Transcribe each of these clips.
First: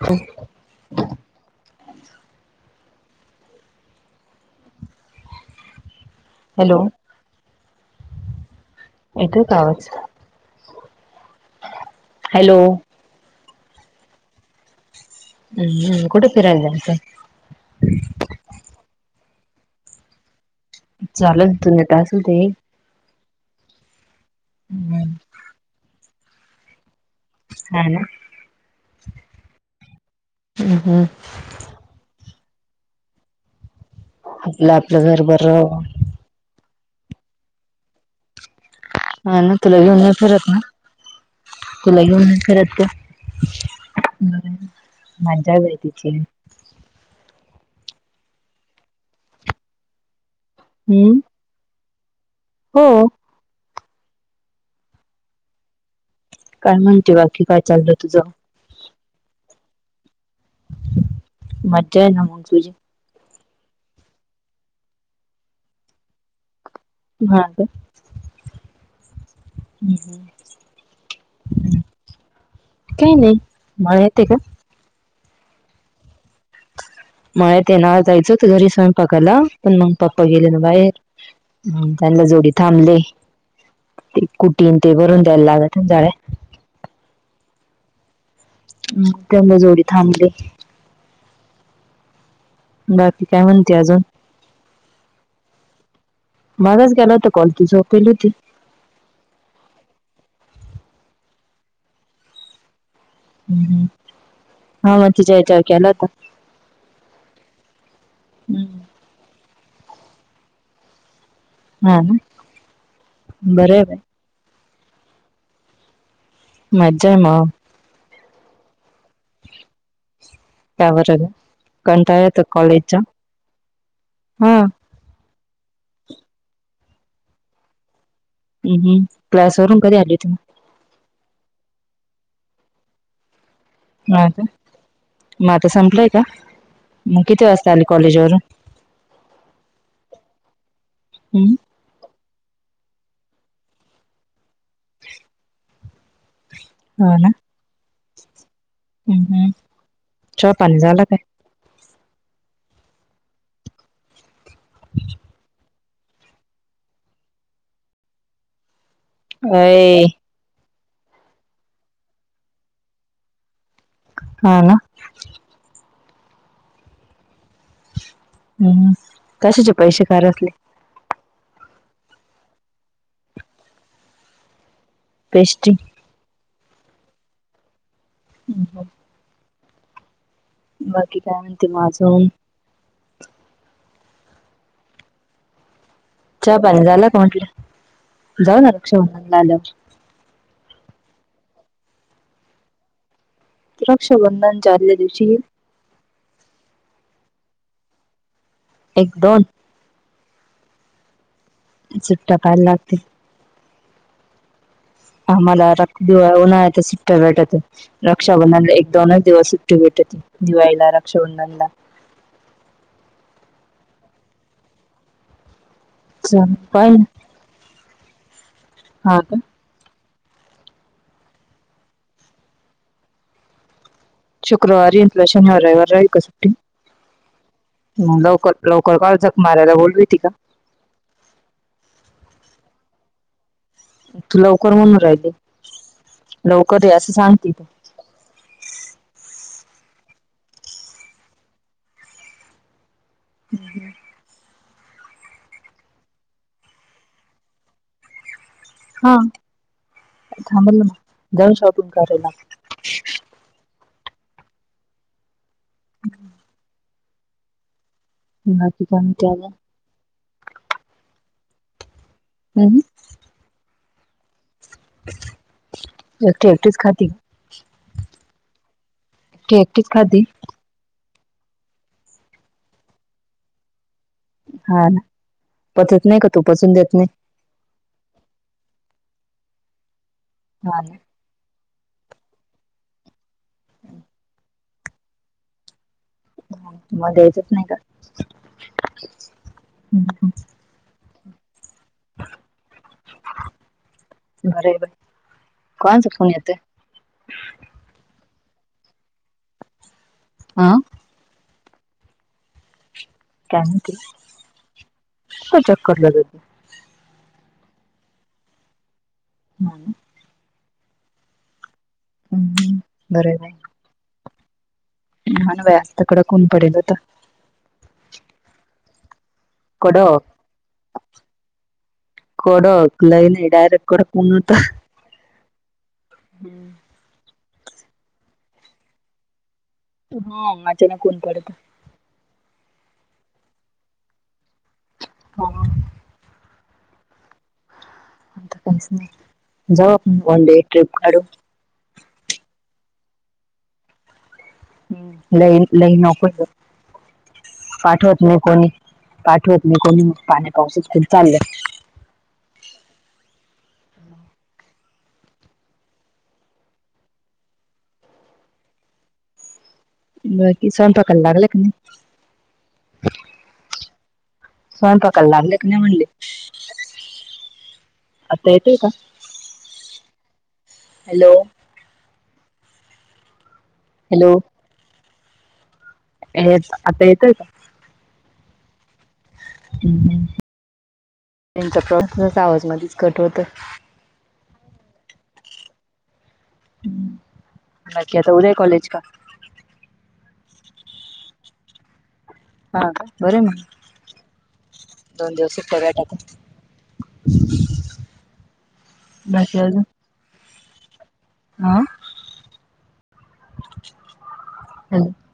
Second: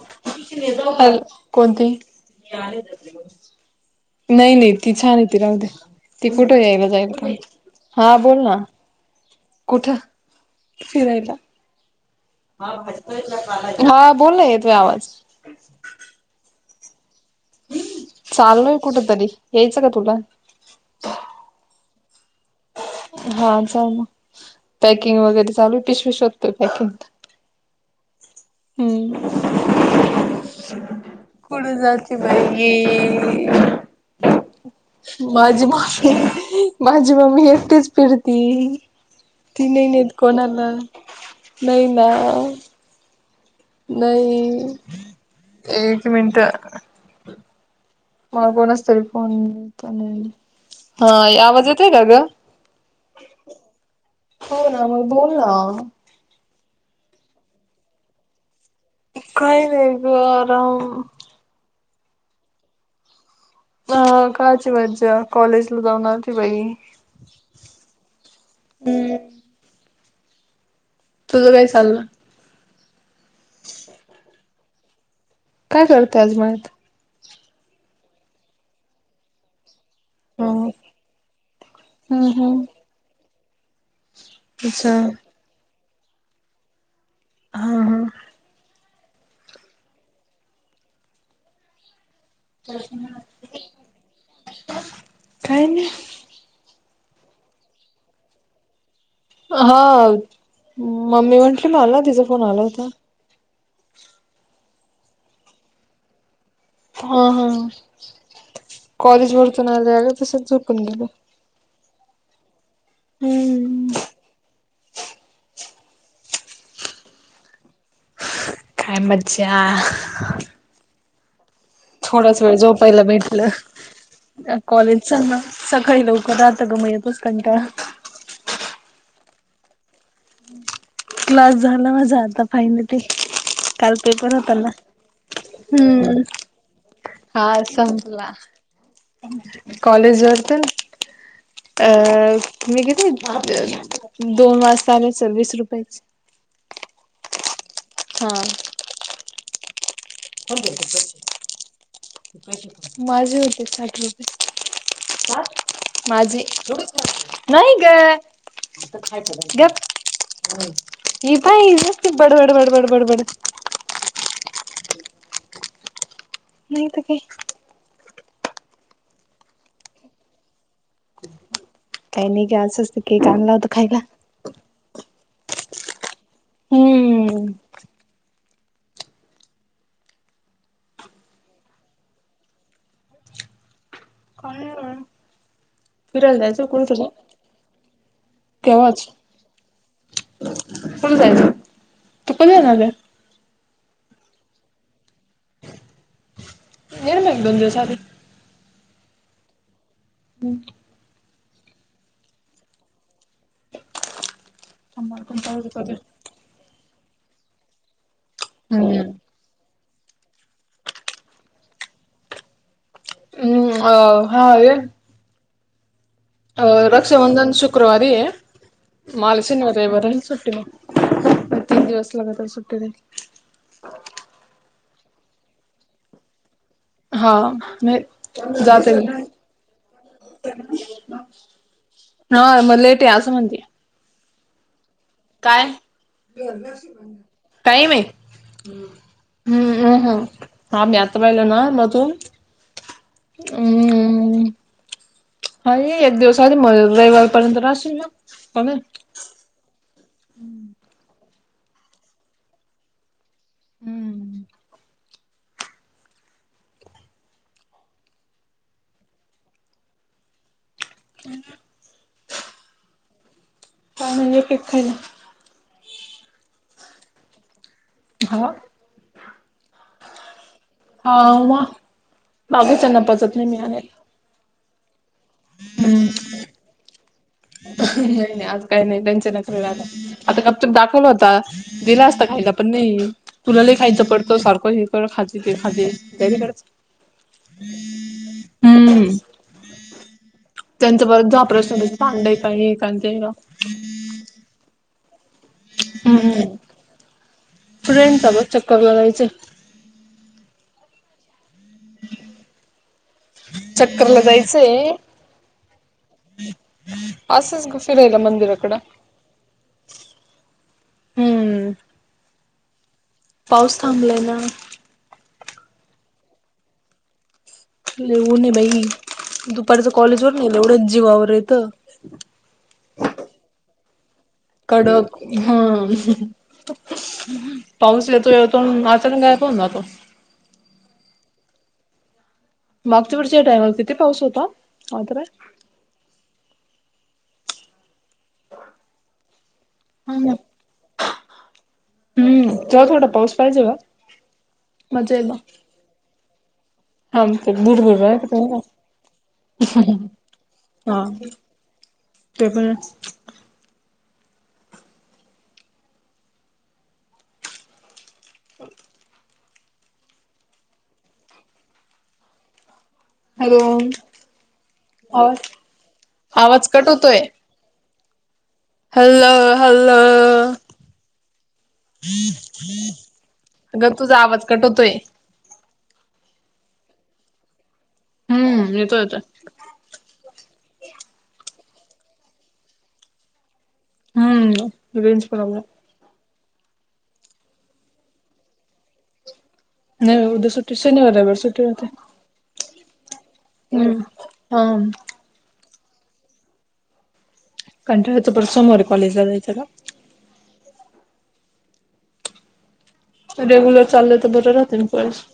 होय हल कोणतीही. नाही नाही ती छान आहे. ती राहू द्या. ती कुठे हॅलो यायला जायला राहील. हां बोल ना येतोय का आवाज? कुठं फिरायला? हॅलो. हां बोल ना येतोय आवाज कुठं फिरायला जातायसा? चाललोय कुठ तरी. यायचं का तुला? चाललं [unintelligible] हां चाल हम्म पॅकिंग वगैरे चालू पिशवी शोधतोय पॅकिंग [unintelligible] [unintelligible] हं हं पळुन जाईल जे बाहिे आपलं आपलं घर माझी बरं. माफी. माझी मम्मी एकटीच फिरती. मला ना ती तुला नाही घेऊन नेत फिरत नाय कोणाला नाही तुला ना घेऊन नाही फिरत ते मज्जा व्हय तुमची तर मग कोणच तरी फोन हम्म हां आवाज येतोय का ग? हो हो ना मग बोल ना. काय म्हणते बाकी काय चाललंय तुझं? काही नाही ग,, आराम. मज्जा आहे ना म तुझी. ह, कायची मज्जा, कॉलेजला जाऊण आलती बाई. हा, तेऽ [unintelligible] [unintelligible] तुझं काय चाललय? काही नाही. मला येतय का? काय करतायत मगं मळ्या ते ना जायचं तर घरी स्वयंपाकाला पण मग पप्पा गेले ना हम्म बाहेर त्यांना जोडी हम्म थांबले ते कुटी अच्छा ते भरून द्यायला लागत्यां जाडे हां हां त्यांना जोडी थांबते बाकी काय म्हणते अजून काही नाय मागच गेला होता कॉल तू झोपेली होती. अं, हा,, मम्मी म्हटली माला,, तिचा फोन आला होता. हम्,, हम,, हा म तिच्या यच्याव केला होता. हं, हं, कॉलेज वरतून आलं अ आल्या ग तसच झोपून गेलो. हाना,, बरय हम्म बाई मज्जा मऽ काय मज्जाऽऽ का बर गं? थोडाच वेळ झोपायला भेटलं,,, हा कॉलेजऽ चल ना,, सकाळी लवकर राहत ग,, म येतोच कंटाळा ऽ हम्म, हमम, क्लास वरून कधी आली होती? क्लास झाला माझा आता फायनली. काल मग हा पेपर का होताना.. मग आता संपलंय का हम्म,, मग किती आज वाजता आली संपला. कॉलेजवरून कॉलेज वर चलऽ हम्म, अ,, मी किती दोन वाजता आले,,, सविस रुपयाज्ञऽ हो ना. हां, हम्म, हम्, माझे होते साठले. माझे,,,, एवढेच,,, नाही ग. गप अय हिज आसतय बाय बडबड बडबड बडबड. हा ना. नाही त काय. हम्म,, कशाचे पैसे घरातले. काही नाही ग,, असच ते केक आणला होता खायला. पेस्ट्री. हम्म, हो,, बाकी काय म्हणते म अजून? बाहेर हाय. चहा पानी झाल का म्हटलं,, जाऊ ना रक्षाबंधनला आल्यावर. कोण जायल, तू कोण जानारय ऽ रक्षा बंधन च्या आदल्या दिवशी. ईल मग एक दोन दिवस आधी. एक दोन हम्म, चुट्टा पायला लागते. आम्हाला [unintelligible] सुट्ट्या भेटत रक्षाबंधन एक हम्म दोनच दिवस भेट दिवाळीला, रक्षाबंधनला, हम्,, अ,, हाय,, चल अ, पाहिलं रक्षा बंधन शुक्रवारी य,, हा का माला शनिवार रविवार सुट्टी नाही. तीन दिवस लागत सुट्टीनऽ शुक्रवारी, शनिवार रविवार एकच. हा नाही मग लवकर, जाते लवकर मी का झग मारायला बोलवली होती क? हो,, मग लेट आहे, अस असं म्हणकि. तू लवकर म्हणून राहिली. काय? लवकर ये असं सांगते तू काही माहित. हम्म, हम्म, हम् हा मी आत पाहिल ना म तूनऽ हम्म. हा ये एक दिवसात म रविवारी पर्यंत राहशील ना कमी हा थांब ना जाऊ शॉपिंग करायला. हम्म. हम्म. बाकी कोण त्यालं [unintelligible] हम्म. काय म्हणजे केक खायल्या. एकटी एकटीच खाती. हा. ती एकटीच खाती. हा वा बागे त्यांना पचत नाही मी आले. हा पचत नाही का तू पचून देत नाही? नाही नाही आज काही नाही त्यांचे नखरे [unintelligible] आता काप तूर हा ना दाखवला होता. दिला असता खायला पण नाही तुला लई खायचं पडतं सारखं हे कर खाते ते खाते. त्याज्याकडच. तुम्हाला द्यायचंच नाही का हम्म त्यांचं परत जा आप्रशन पांड आहे का आहे का ते. बर आहे बाई, कोणाचा फोन येतोय. फ्रेंड्स बग चक्करायच. हं काय म्हणते चक्क करायलाला जायचंय. तो चक्करला जाते असच ग फिरायला मंदिराकडं. [unintelligible] हम्म हम्म बरं आहे. थांबलाय ना. [unintelligible] असस्तकडं कोन पडेल होत. लई ऊणे बाई दुपारीच कडक कॉलेजवर नाही एवढंच जीवावर येतं. कडक लई नाही डायरेक्त्त कडक ऊन हुत. कडक हं हम्म. पाऊस येतो येतो म्हणून आचानक गायप होऊन जातो. हा अचानक ऊन पडत. मागच्या वर्षी या टाइमाला किती पाऊस होता. [unintelligible] हा. आता काहीच नाह, जाऊ हा आपण ना वन डे ट्रिप काडू. हम्म तेव्हा थोडा पाऊस पाहिजे गं. हम्म लई, लई नको गं. हा ते बुरबुर पाठवत आहे नाही कोणी, पाठवत नाही कोणी मग पाण्या पाऊसच हा होऊन चाललं. ते पण ये. हो बाकी स्वयंपाकला लागल कनी. हॉल स्वयंपाकाला आवाज, लागले का नाही म्हणले आवाज कट होतोय. आता येतोय का? हल्ल हल्ल हॅलो अ ग तुझा हॅलो आवाज कट होतोय. येत आता येतोय का? हम्म. येतो येतोय. हम्म, त्यांचा [unintelligible] आवाज मधीच कट होतोय. हम्म, रेंज [unintelligible] आ कता उदय कॉलेज का नाही बदे सुटी शनिवार बर सुटी होते हा बर मग हा दोन दिवस सुटत भेटात कंटाळच पर सोमोरे कॉलेजला जाय त्याला हं रेग्युलर चाललंय तर बरं राहते हॅलो पळेस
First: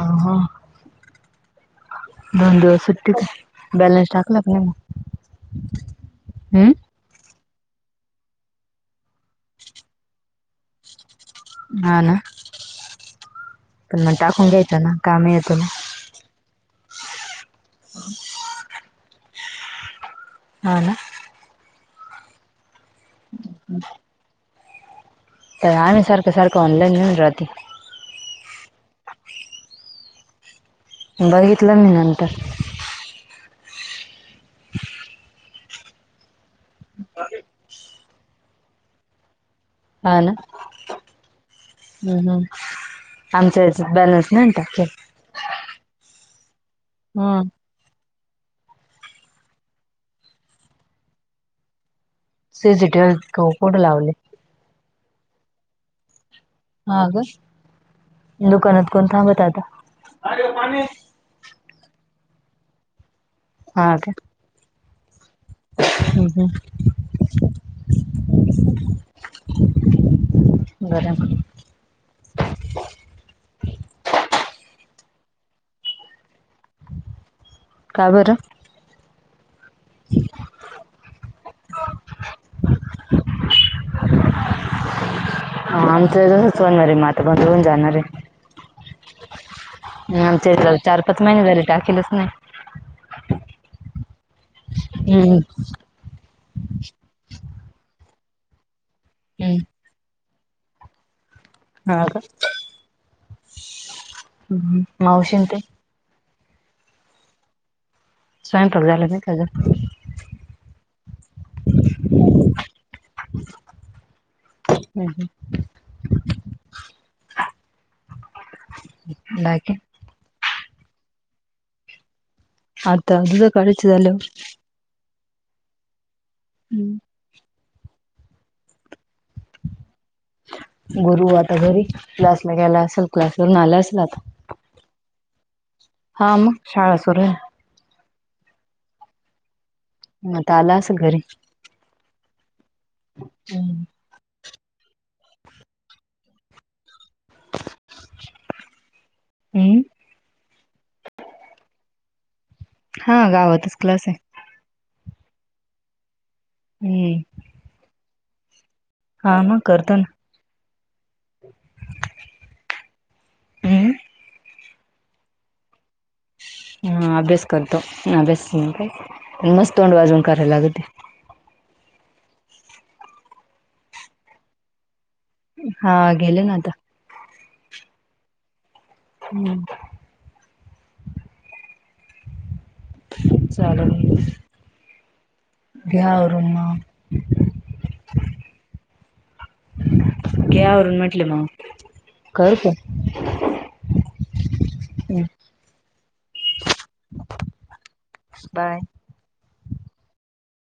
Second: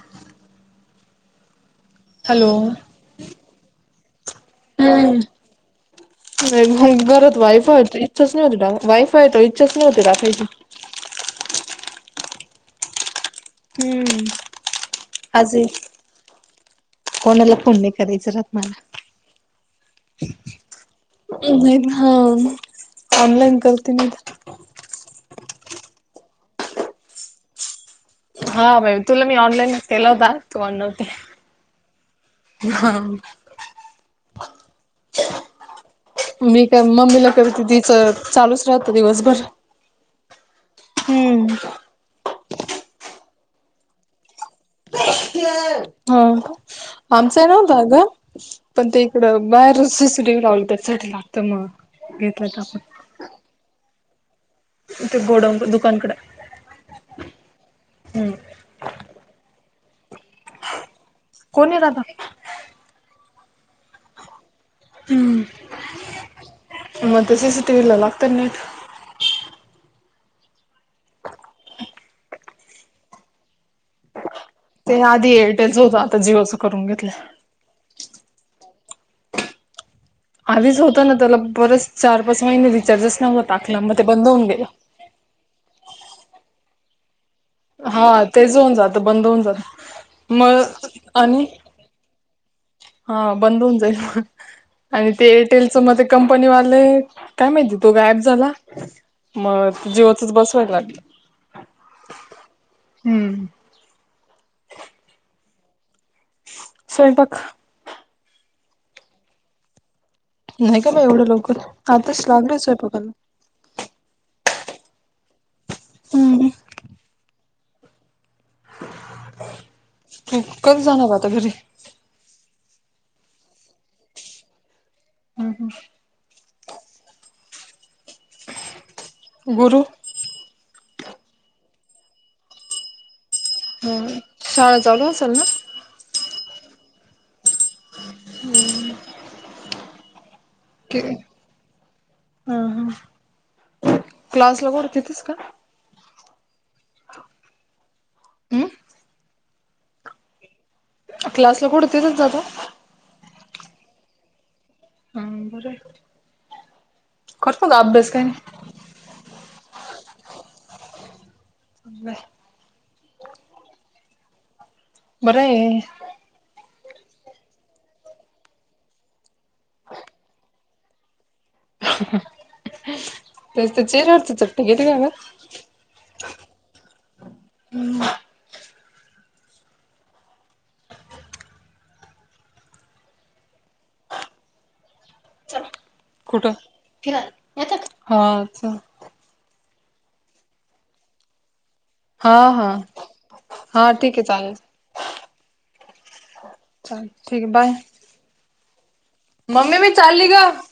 अ ह. हॅलो दोन दिवस सुट्टीत बॅलेन्स टाकलं आप मग. [inaudible] हम्म? [inaudible] घरत वायफाय इच्छाच नाही होती, वायफाय तर इच्छाच नाही होती टाकायची. [unintelligible] हा ना, [unintelligible] [inaudible] पण मग हम्म टाकून घ्यायचं ना काम येतो आजही ना. कोणाला फोन नाही करायचं राहत मला, [inaudible] हा ना, नाही हा [inaudible] ऑनलाईन करतन. तर आमहीारखं सारखं ऑनलाईन येेऊन राहते. हा भा तुला मी ऑनलाईनच केला होता तू म्हणव्हते. बघितलं मी नंतर. हा. [inaudible] [unintelligible] मी का मम्मीला करते तिच चालूच राहत दिवसभर. हा ना, [inaudible] हम्म हम् हम् [inaudible] आमचा याच बॅलन्स नाही ट. [unintelligible] हा आमचं आहे हम्म ना बा ग पण ते इकडं बाहेर सि लावलं त्यासाठी लागतं मग. घेतलं तर सी आपण सीटीव कुठं लावले. ते बोड दुकानकडें. हा ग [inaudible] दुकानात कोण थांबत आता. कोण य राता ह का. हम्म हम्म, हम्म. [inaudible] म सी सी टी वला लागतन [unintelligible] बर ते आधी एअरटेलचं होतं आता जिओचं करून घेतलं. का बर, आधीच होतं ना त्याला बरस चार पाच महिने रिचार्जस नव्हता टाकला मग ते बंद होऊन गेलं. हा [unintelligible] आमचा सोन मारी मात बंद. जाणार हा आहे तेच होऊन जात बंद होऊन जात [inaudible] मग आणि काय केलंच नाय, हा बंद हून जाईल मग [inaudible] आणि ते हम्म, एअरटेलचं मध्ये कंपनीवाले काय माहिती तो गायब झाला हम्म. मग ज्योत बसवायला लागलं, हा का हम्म. [inaudible] मावशी ते. [inaudible] स्वैपाक. स्वयंपाक झालं म त्याच नाही का बा एवढं लवकर आताच लागलेचय बघाला [unintelligible] हम् ह. ह. [inaudible] बाकी. तू कध जाणार आता घरी. आता अ तर कळचतलो, हम् हं. हम्म. गुरु गुरु आता घरी क्लासला ग्यायला असेल क्लास वून आला असेल हम्म आता शाळा चालू असेल ना. हा मग शाळा सुरू हाय. [unintelligible] म आता आला असल कि घरी हा हम हम्म क्लासला कुठं तिथंच का हम् हम् क्लासला कुठं तिथंच जाता हा गावातच क्लासाय हा बरं हम्म करतो का अभ्यास काय हा मग करतो ना [inaudible] हम्म बरंय हम अभ्यास करतो अभ्यास मस्त तोंड वाजवून करायला लागते. तेसत चेहऱ्यावरवरचं चपट घले का ग हा गेले ना आता हम्म चालू चला कुठं मग फिरायला येत हा च घे आवरून म्हटलं मग हा करू हा हा ठिक्ये चालल हम् चालतंय घे बाय बाय मम्मी मी चालली ग